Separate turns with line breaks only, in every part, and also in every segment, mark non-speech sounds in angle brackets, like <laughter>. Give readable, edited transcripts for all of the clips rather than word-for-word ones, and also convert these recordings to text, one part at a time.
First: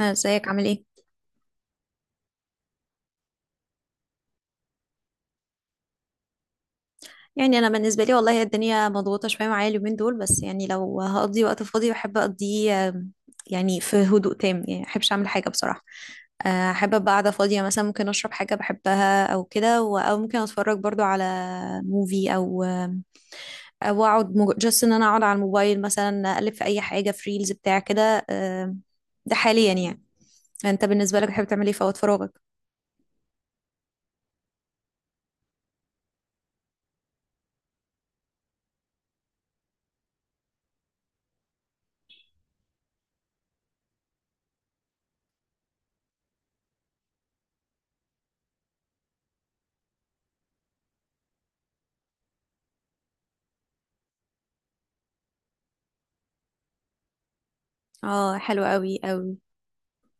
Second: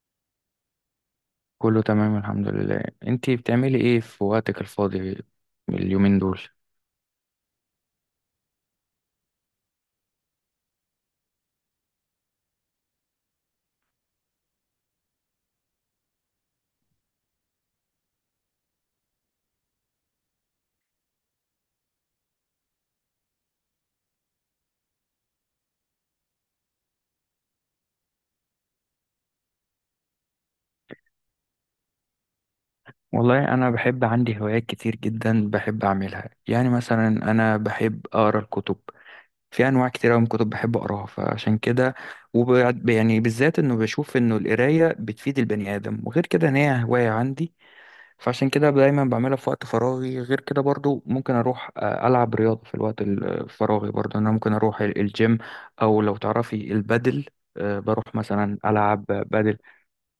ازيك عامل ايه؟
كله تمام الحمد لله. انتي بتعملي ايه في وقتك الفاضي اليومين دول؟
يعني انا بالنسبه لي والله الدنيا مضغوطه شويه معايا اليومين دول، بس يعني لو هقضي وقت فاضي بحب اقضيه يعني في هدوء تام، يعني ما بحبش اعمل حاجه بصراحه. احب ابقى قاعده فاضيه، مثلا ممكن اشرب حاجه بحبها او كده، او ممكن اتفرج برضو على موفي، او او اقعد جاست ان انا اقعد على الموبايل، مثلا اقلب في اي حاجه في ريلز بتاع كده. ده حاليا يعني. انت بالنسبه لك بتحب تعمل ايه في وقت فراغك؟
والله أنا بحب، عندي هوايات كتير جدا بحب أعملها. يعني مثلا أنا بحب أقرأ الكتب، في أنواع كتير أوي من الكتب بحب أقراها فعشان كده وب يعني بالذات إنه بشوف إنه القراية بتفيد البني آدم وغير كده إن هي هواية عندي. فعشان كده دايما بعملها في وقت فراغي. غير كده برضو ممكن اروح العب رياضه في الوقت الفراغي برضو. انا ممكن اروح الجيم او لو تعرفي البادل، بروح
اه،
مثلا
حلو قوي
العب
قوي.
بادل.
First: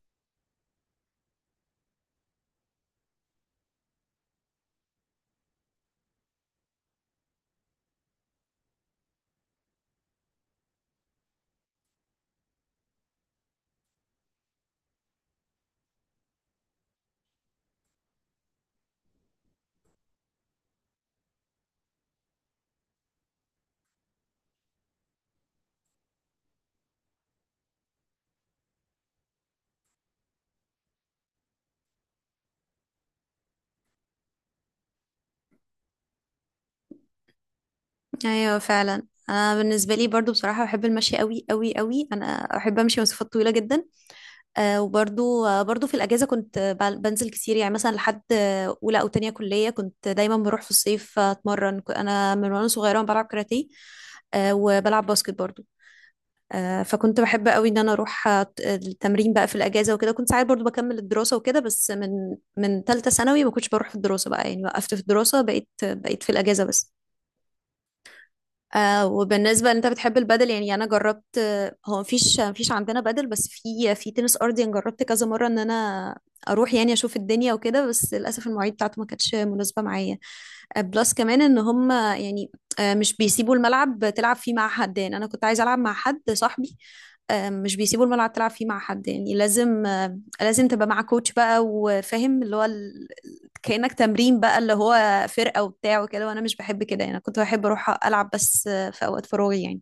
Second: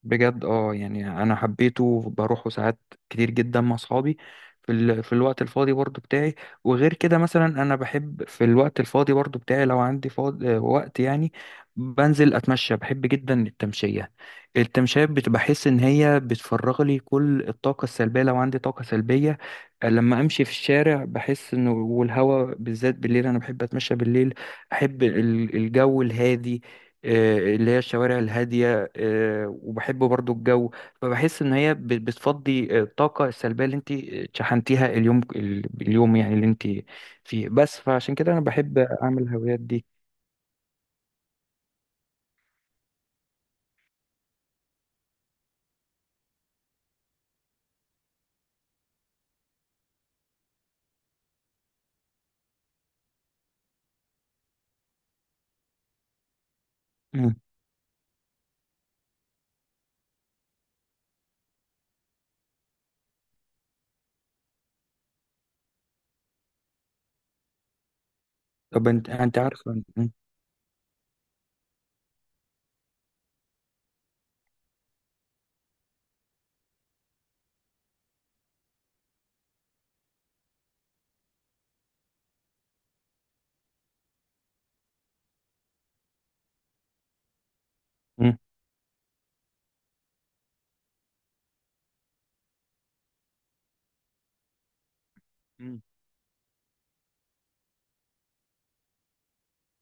بجد اه، يعني انا حبيته بروحه ساعات كتير جدا مع اصحابي في الوقت الفاضي برضو بتاعي. وغير كده مثلا انا بحب في الوقت الفاضي برضو بتاعي لو عندي فاضي وقت يعني بنزل اتمشى، بحب جدا التمشية. التمشية بحس ان هي بتفرغ لي كل الطاقة السلبية لو عندي طاقة سلبية. لما امشي في الشارع بحس انه، والهوا بالذات بالليل انا بحب اتمشى بالليل. احب الجو الهادي، اللي هي الشوارع الهادية. وبحب برضو الجو، فبحس ان هي بتفضي الطاقه السلبيه اللي انت شحنتيها اليوم، اليوم يعني اللي انت فيه بس. فعشان كده انا
ايوه
بحب
فعلا.
اعمل
انا
الهوايات دي.
بالنسبه لي برضو بصراحه بحب المشي قوي قوي قوي، انا احب امشي مسافات طويله جدا. آه وبرضو آه برضو في الاجازه كنت بنزل كتير، يعني مثلا لحد اولى او تانية كليه كنت دايما بروح في الصيف اتمرن. انا من وانا صغيره بلعب كاراتيه، آه وبلعب باسكت برضو. آه، فكنت
مم.
بحب قوي ان انا اروح التمرين بقى في الاجازه وكده، كنت ساعات برضو بكمل الدراسه وكده، بس من من ثالثه ثانوي ما كنتش بروح في الدراسه بقى، يعني وقفت في الدراسه، بقيت في الاجازه بس.
طب،
آه،
انت
وبالنسبة ان
عارفه.
انت
مم.
بتحب البادل، يعني انا جربت. هو مفيش عندنا بادل، بس في تنس ارضي انا جربت كذا مرة ان انا اروح يعني اشوف الدنيا وكده، بس للاسف المواعيد بتاعته ما كانتش مناسبة معايا. بلس كمان ان هم يعني مش بيسيبوا الملعب تلعب فيه مع حد، يعني انا كنت عايزة العب مع حد صاحبي. مش بيسيبوا الملعب
مم.
تلعب فيه مع حد، يعني لازم لازم تبقى مع كوتش بقى وفاهم اللي هو كأنك تمرين بقى، اللي هو فرقة
مم.
وبتاع وكده، وانا مش بحب كده. يعني أنا كنت بحب اروح العب بس في اوقات فراغي يعني،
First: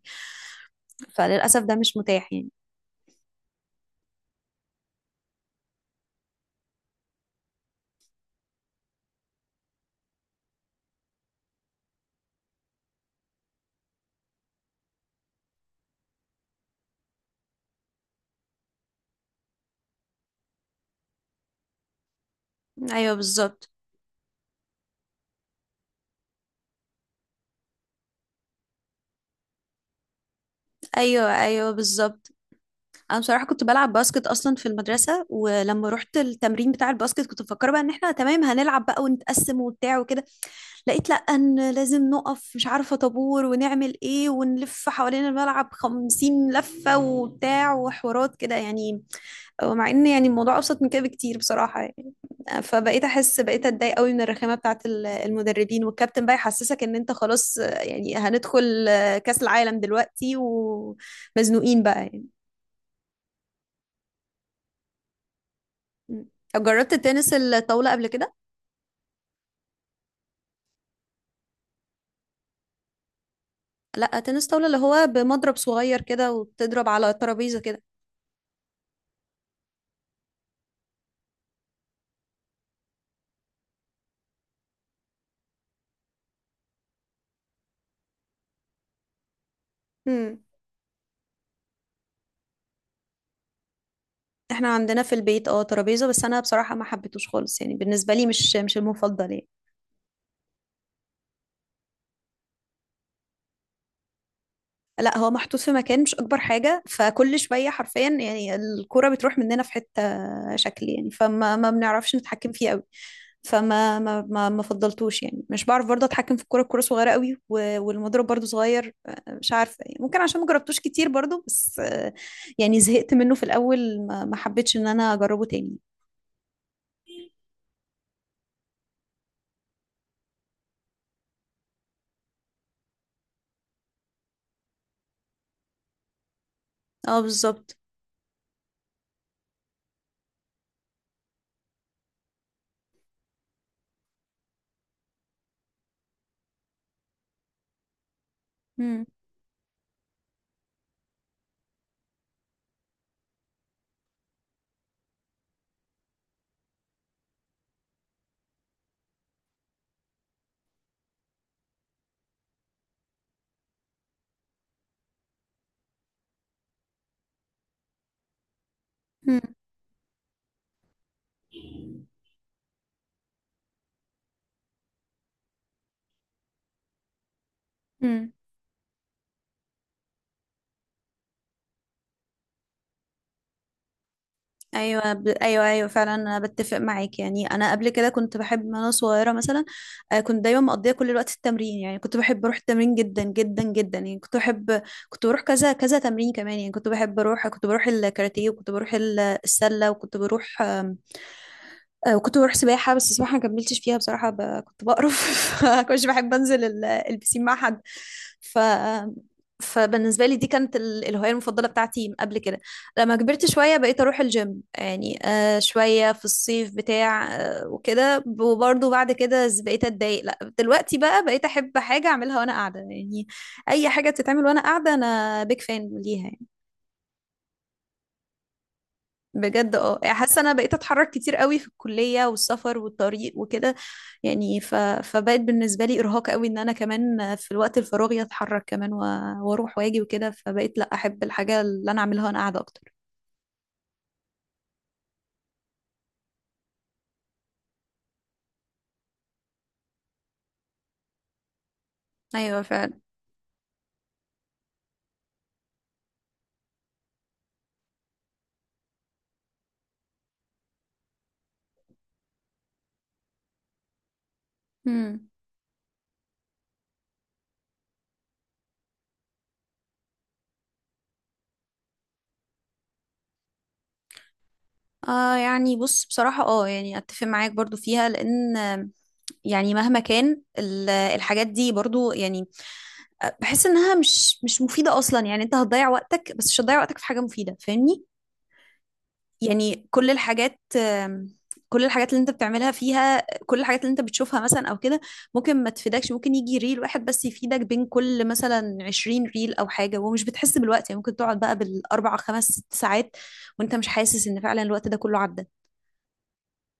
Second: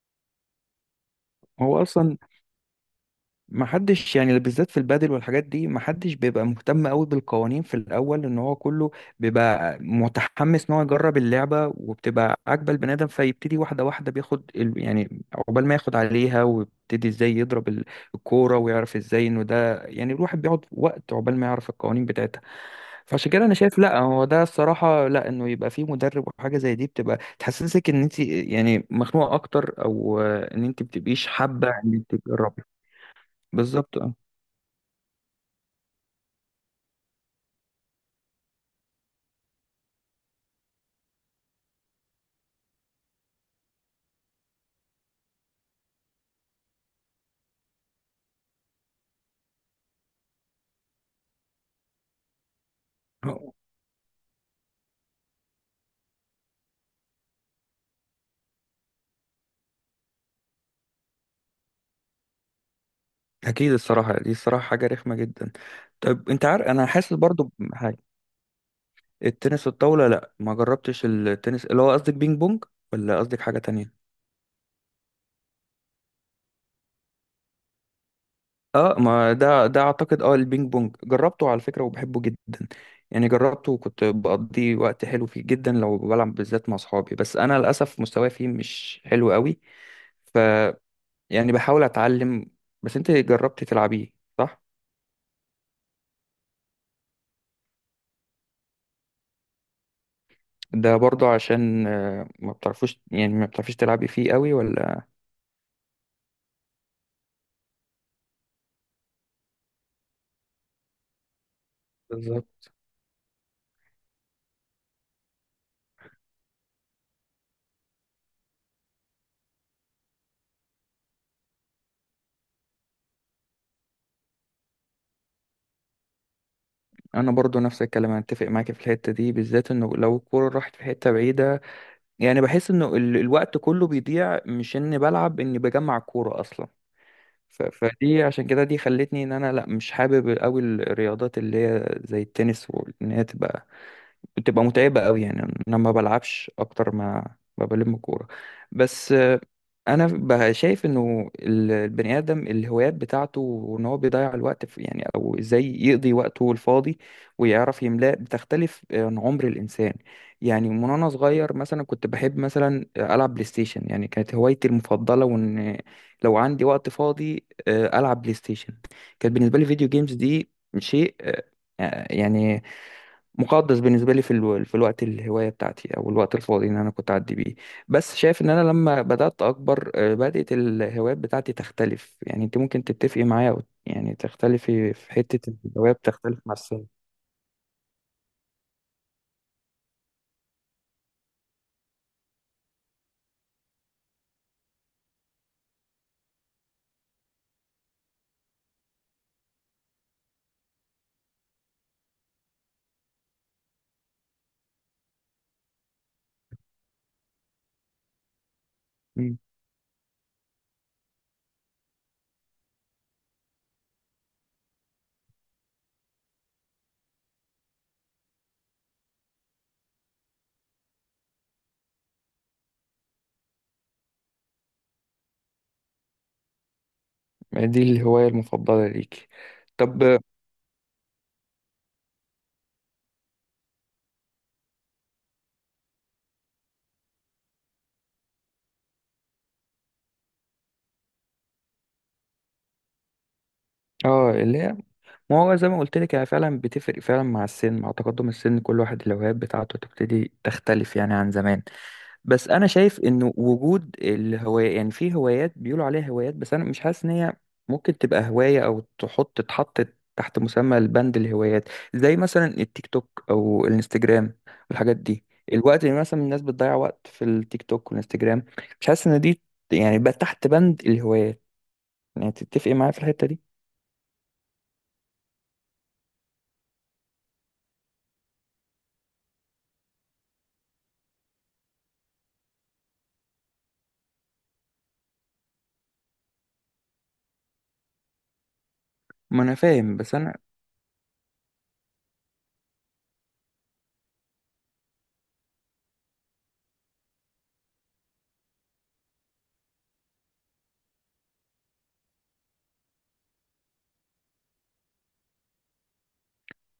فللاسف ده
هو
مش
اصلا
متاح يعني.
ما حدش، يعني بالذات في البادل والحاجات دي ما حدش بيبقى مهتم قوي بالقوانين في الاول، ان هو كله بيبقى متحمس ان هو يجرب اللعبه وبتبقى عاجبه البني ادم، فيبتدي واحده واحده بياخد يعني عقبال ما ياخد عليها ويبتدي ازاي يضرب الكوره ويعرف ازاي انه ده، يعني الواحد بيقعد وقت عقبال ما يعرف القوانين بتاعتها.
ايوه
فعشان كده انا
بالظبط.
شايف لا، هو ده الصراحه، لا انه يبقى فيه مدرب وحاجه زي دي بتبقى تحسسك ان انت يعني مخنوقه اكتر، او ان انت بتبقيش
ايوه
حابه
ايوه
ان انت
بالظبط.
تجربي.
انا بصراحه كنت بلعب
بالظبط اه.
باسكت اصلا في المدرسه، ولما رحت التمرين بتاع الباسكت كنت مفكره بقى ان احنا تمام هنلعب بقى ونتقسم وبتاع وكده. لقيت لا، ان لازم نقف مش عارفه طابور، ونعمل ايه ونلف حوالين الملعب خمسين لفه وبتاع وحوارات كده يعني، مع ان يعني الموضوع ابسط من كده بكتير بصراحه يعني. فبقيت احس، بقيت اتضايق قوي من الرخامه بتاعت المدربين والكابتن بقى يحسسك ان انت خلاص، يعني هندخل كاس العالم دلوقتي ومزنوقين بقى يعني.
اكيد الصراحه دي، الصراحه حاجه رخمه جدا.
م.
طب انت عارف، انا
جربت
حاسس
تنس
برضو
الطاوله
بحاجه.
قبل كده؟
التنس الطاوله لا، ما جربتش، التنس اللي هو قصدك بينج بونج، ولا قصدك حاجه تانية؟
لا، تنس طاوله اللي هو بمضرب صغير كده وبتضرب على ترابيزه كده.
اه، ما ده اعتقد، اه البينج بونج جربته على فكره وبحبه جدا. يعني جربته وكنت بقضي وقت حلو فيه جدا لو بلعب بالذات مع صحابي، بس انا للاسف مستواي فيه مش حلو قوي. ف
امم،
يعني بحاول اتعلم. بس انت جربتي تلعبيه، صح؟
احنا عندنا في البيت اه ترابيزه، بس انا بصراحه ما حبيتهوش خالص، يعني بالنسبه لي مش مش المفضل يعني.
ده برضو عشان ما بتعرفوش يعني ما بتعرفيش تلعبي فيه قوي ولا؟
لا، هو محطوط في مكان مش اكبر حاجه، فكل شويه حرفيا يعني الكوره بتروح مننا في حته شكل يعني، فما ما بنعرفش نتحكم
بالظبط.
فيه قوي. فما ما ما ما فضلتوش يعني، مش بعرف برضه اتحكم في الكوره صغيره قوي والمضرب برضه صغير. مش عارفه يعني، ممكن عشان ما جربتوش كتير برضه، بس يعني زهقت منه في الاول، ما حبيتش ان انا اجربه تاني.
انا برضو نفس الكلام، انا اتفق معاك في الحته دي بالذات، انه لو الكوره راحت في حته بعيده يعني بحس انه الوقت كله بيضيع، مش اني بلعب، اني بجمع الكوره اصلا.
اه بالظبط.
فدي عشان كده دي خلتني ان انا لا، مش حابب قوي الرياضات اللي هي زي التنس، وان هي تبقى بتبقى متعبة قوي يعني. انا ما بلعبش اكتر ما بلم كورة
مم.
بس. انا بقى شايف انه البني ادم الهوايات بتاعته، وان هو بيضيع الوقت في، يعني او ازاي يقضي وقته الفاضي ويعرف يملاه، بتختلف عن عمر الانسان. يعني من وانا صغير مثلا كنت بحب مثلا العب بلاي ستيشن، يعني كانت هوايتي المفضلة، وان لو عندي وقت فاضي العب بلاي ستيشن. كانت بالنسبة لي فيديو جيمز دي شيء، يعني مقدس بالنسبه لي في الوقت، الهوايه بتاعتي او الوقت الفاضي ان انا كنت اعدي بيه. بس
مم.
شايف ان انا لما بدات اكبر، بدات الهوايات بتاعتي تختلف. يعني انت ممكن تتفقي معايا أو يعني تختلفي
ايوه
في حته،
ايوه ايوه
الهوايه
فعلا، انا
بتختلف مع
بتفق
السن.
معاك. يعني انا قبل كده كنت بحب من وانا صغيره مثلا، كنت دايما مقضيه كل الوقت في التمرين، يعني كنت بحب اروح التمرين جدا جدا جدا، يعني كنت بحب كنت بروح كذا كذا تمرين كمان، يعني كنت بحب اروح، كنت بروح الكاراتيه وكنت بروح السله وكنت بروح وكنت بروح سباحة، بس السباحة ما كملتش فيها بصراحة، كنت بقرف. <laughs> فكنتش بحب انزل البسين مع حد. ف
مم.
فبالنسبة لي دي كانت الهواية المفضلة بتاعتي من قبل كده. لما كبرت شوية بقيت اروح الجيم، يعني آه شوية في الصيف بتاع آه وكده، وبرضه بعد كده بقيت اتضايق، لا دلوقتي بقى بقيت احب حاجة اعملها وانا قاعدة يعني. اي حاجة بتتعمل وانا قاعدة انا بيك فان ليها يعني.
يعني دي الهوايه المفضله ليكي؟
بجد اه،
طب
يعني حاسة انا بقيت اتحرك كتير قوي في الكلية والسفر والطريق وكده، يعني فبقت بالنسبة لي ارهاق قوي ان انا كمان في الوقت الفراغي اتحرك كمان و... واروح واجي وكده، فبقيت لا، احب الحاجة اللي انا اعملها وانا قاعدة اكتر.
اه، اللي هي، ما هو زي ما قلت لك هي فعلا بتفرق فعلا مع السن، مع تقدم السن كل واحد الهوايات بتاعته تبتدي تختلف يعني عن زمان. بس
ايوه
انا
فعلا.
شايف انه وجود الهواية، يعني في هوايات بيقولوا عليها هوايات، بس انا مش حاسس ان هي ممكن تبقى هواية او تتحط تحت مسمى البند الهوايات، زي مثلا التيك توك او الانستجرام والحاجات دي.
مم.
الوقت اللي مثلا الناس بتضيع وقت في التيك توك والانستجرام، مش حاسس ان دي، يعني بقى تحت بند الهوايات. يعني تتفقي معايا في الحتة دي؟
آه، يعني بص بصراحة اه، يعني اتفق معاك برضو فيها، لان يعني مهما كان الحاجات دي برضو يعني بحس انها مش مش مفيدة اصلا، يعني انت هتضيع وقتك، بس مش هتضيع وقتك في حاجة مفيدة، فاهمني؟
ما انا
يعني
فاهم،
كل
بس انا
الحاجات كل الحاجات اللي انت بتعملها فيها، كل الحاجات اللي انت بتشوفها مثلا او كده، ممكن ما تفيدكش، ممكن يجي ريل واحد بس يفيدك بين كل مثلا 20 ريل او حاجة، ومش بتحس بالوقت، يعني ممكن تقعد بقى بالاربع خمس ست ساعات وانت مش حاسس ان فعلا الوقت ده كله عدى.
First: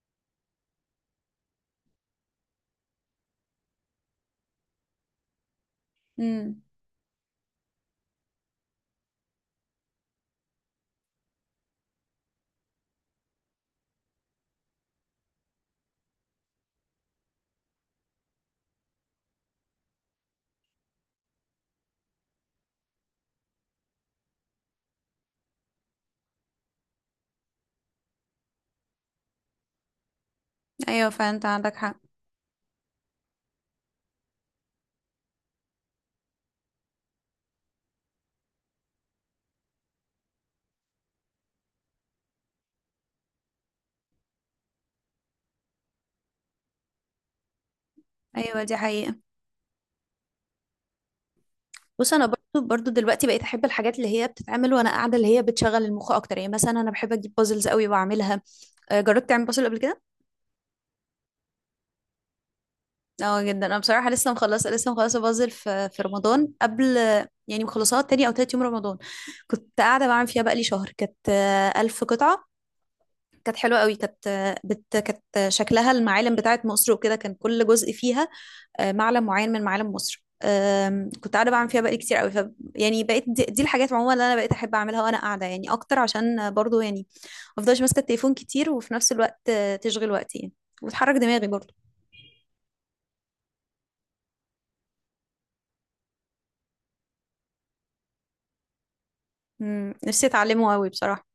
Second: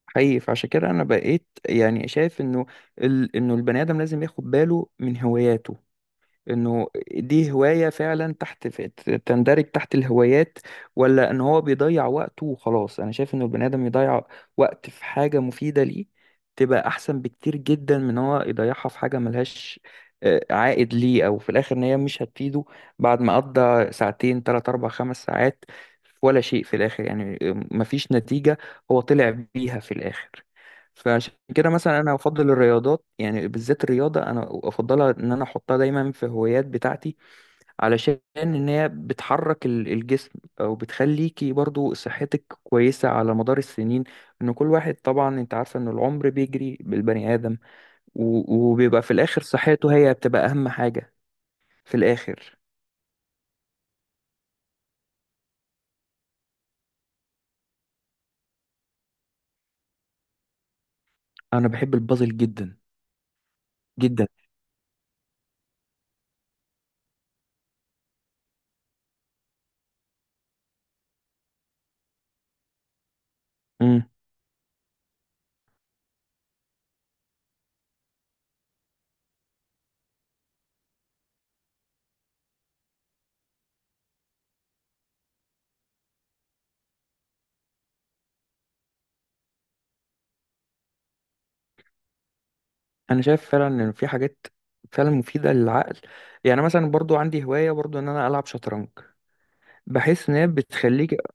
حقيقي، فعشان كده انا بقيت يعني شايف انه البني ادم لازم ياخد باله من هواياته.
مم.
انه دي هواية فعلا، تحت في تندرج تحت الهوايات، ولا ان هو بيضيع وقته وخلاص. انا شايف ان البني ادم يضيع وقت في حاجة مفيدة ليه، تبقى احسن بكتير جدا من إن هو يضيعها في حاجة ملهاش، عائد ليه، او في الاخر ان هي مش هتفيده بعد ما قضى ساعتين تلات اربع خمس ساعات ولا شيء في الاخر، يعني مفيش نتيجة هو طلع بيها في الاخر.
ايوه
فعشان
فانت
كده
عندك حق.
مثلا انا افضل الرياضات، يعني بالذات الرياضه انا افضلها، ان انا احطها دايما في هوايات بتاعتي، علشان ان هي بتحرك الجسم، او بتخليكي برضو صحتك كويسه على مدار السنين، ان كل واحد طبعا انت عارفه ان العمر بيجري بالبني ادم
ايوه دي
وبيبقى في
حقيقة.
الاخر صحته هي بتبقى اهم حاجه في
بص انا
الاخر.
برضو برضو دلوقتي بقيت احب الحاجات اللي هي بتتعمل وانا قاعده، اللي هي بتشغل المخ اكتر، يعني مثلا انا بحب اجيب بازلز قوي واعملها. جربت تعمل بازل قبل كده؟
انا بحب البازل جدا
اه جدا. انا بصراحة
جدا.
لسه مخلصة، لسه مخلصة بازل في رمضان، قبل يعني، مخلصاها تاني او تالت يوم رمضان. كنت قاعدة بعمل فيها بقالي شهر، كانت ألف قطعة. كانت حلوة قوي،
امم
كانت كانت شكلها المعالم بتاعت مصر وكده، كان كل جزء فيها معلم معين من معالم مصر. كنت قاعده بعمل فيها بقالي كتير قوي. يعني بقيت دي الحاجات عموما اللي انا بقيت احب اعملها وانا قاعده يعني اكتر، عشان برضو يعني ما افضلش ماسكه التليفون كتير، وفي نفس الوقت تشغل وقتي يعني، وتحرك دماغي برضو.
انا شايف فعلا ان في حاجات فعلا مفيده للعقل. يعني مثلا برضو عندي هوايه برضو ان انا العب شطرنج،
مم، نفسي
بحيث ان هي
اتعلمه قوي
بتخليك
بصراحه.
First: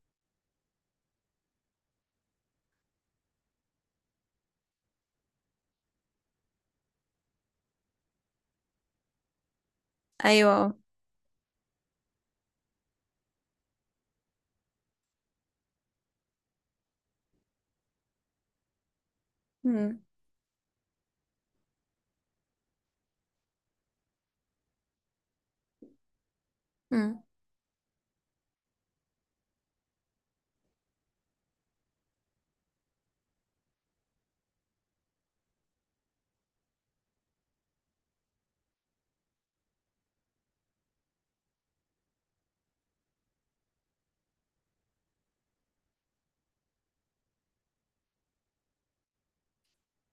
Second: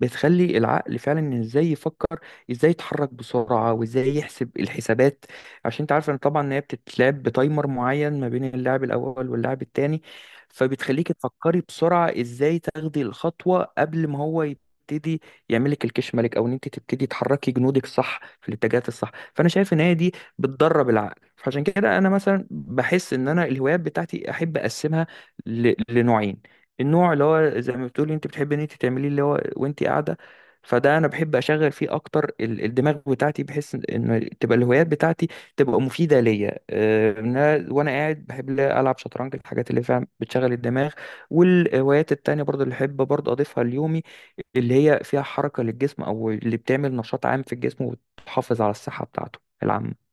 بتخلي العقل فعلا ازاي يفكر، ازاي يتحرك بسرعه وازاي يحسب الحسابات. عشان انت عارف ان طبعا ان هي بتتلعب بتايمر معين ما بين اللاعب الاول واللاعب التاني،
ايوه.
فبتخليك تفكري بسرعه ازاي تاخدي الخطوه قبل ما هو يبتدي يعملك الكش ملك، او ان انت تبتدي تحركي جنودك صح في الاتجاهات الصح. فانا شايف ان هي
مم.
دي بتدرب العقل. فعشان كده انا مثلا بحس ان انا الهوايات بتاعتي احب اقسمها لنوعين. النوع
مم.
اللي هو زي ما بتقولي انت بتحبي ان انت تعمليه اللي هو وانت قاعده، فده انا بحب اشغل فيه اكتر الدماغ بتاعتي، بحيث ان إن تبقى الهوايات بتاعتي تبقى مفيده ليا، ان أنا وانا قاعد بحب لا العب شطرنج، الحاجات اللي فعلا بتشغل الدماغ. والهوايات التانية برضو اللي احب برضو اضيفها ليومي، اللي هي فيها حركه للجسم او اللي بتعمل نشاط عام في الجسم وتحافظ على الصحه بتاعته العامه.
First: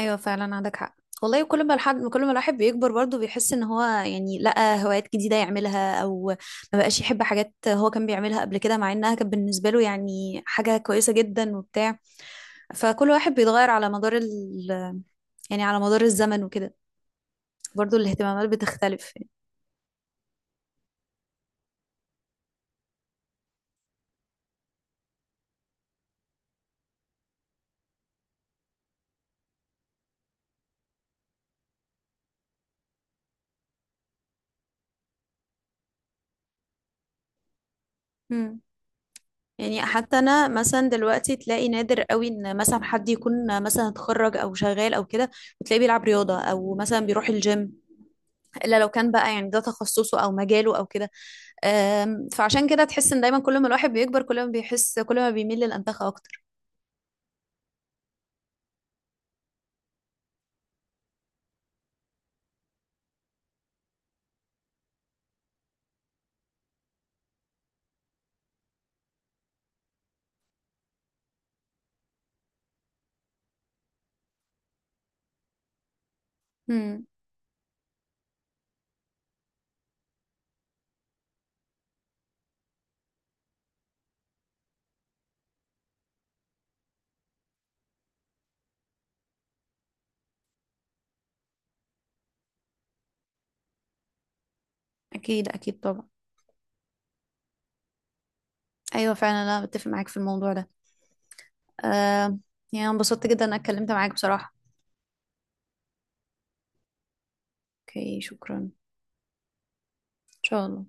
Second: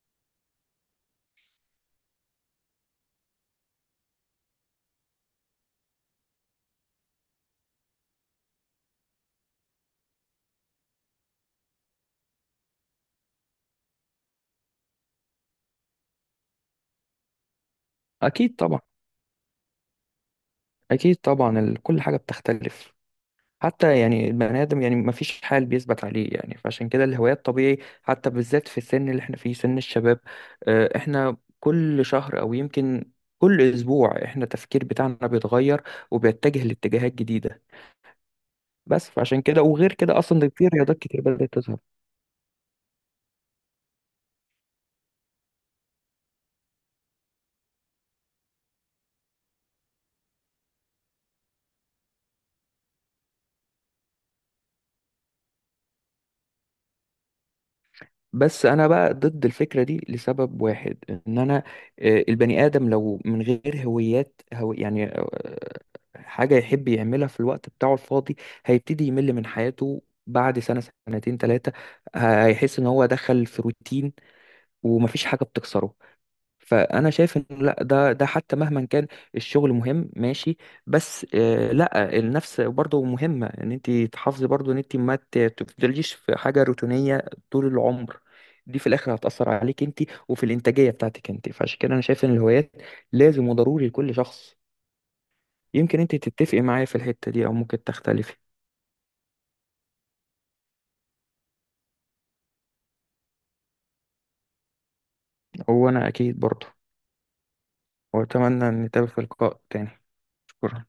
ايوه فعلا عندك حق. والله كل ما الواحد بيكبر برضه بيحس ان هو يعني لقى هوايات جديده يعملها، او ما بقاش يحب حاجات هو كان بيعملها قبل كده، مع انها كانت بالنسبه له يعني حاجه كويسه جدا وبتاع، فكل واحد بيتغير على مدار يعني على مدار الزمن وكده، برضو الاهتمامات
اكيد طبعا،
بتختلف يعني.
اكيد طبعا. كل حاجه بتختلف، حتى يعني البني آدم يعني ما فيش حال بيثبت عليه. يعني فعشان كده الهوايات طبيعي، حتى بالذات في السن اللي احنا فيه سن الشباب، احنا كل شهر أو يمكن كل أسبوع احنا التفكير بتاعنا بيتغير وبيتجه لاتجاهات جديدة.
مم.
بس فعشان كده
يعني
وغير
حتى
كده أصلا
انا
ده في
مثلا
رياضات كتير
دلوقتي
بدأت
تلاقي
تظهر.
نادر قوي ان مثلا حد يكون مثلا اتخرج او شغال او كده، وتلاقيه بيلعب رياضه او مثلا بيروح الجيم، الا لو كان بقى يعني ده تخصصه او مجاله او كده. فعشان كده تحس ان دايما كل ما الواحد بيكبر كل ما بيحس، كل ما بيميل للانتخاب اكتر.
بس انا بقى ضد الفكره دي لسبب واحد، ان انا، البني ادم لو من غير هويات هو، يعني حاجه يحب يعملها في الوقت بتاعه الفاضي، هيبتدي يمل من حياته بعد سنه سنتين ثلاثه، هيحس ان هو دخل في روتين ومفيش حاجه بتكسره.
مم.
فانا شايف ان لا ده حتى مهما كان الشغل مهم ماشي، بس لا النفس برضه مهمه، ان انت تحافظي برضه ان انت ما تفضليش في حاجه روتينيه طول العمر. دي في الاخر هتاثر عليك انت وفي الانتاجيه بتاعتك انت. فعشان كده انا شايف ان الهوايات لازم وضروري لكل شخص.
اكيد اكيد
يمكن
طبعا.
انت تتفقي معايا في الحته دي او ممكن تختلفي.
ايوه فعلا انا بتفق معاك في الموضوع ده. أم، يعني أنا انبسطت جدا إن انا اتكلمت معاك بصراحه.
هو انا اكيد برضه.
اوكي،
واتمنى
شكرا.
ان نتقابل في لقاء تاني.
ان شاء الله.
شكرا.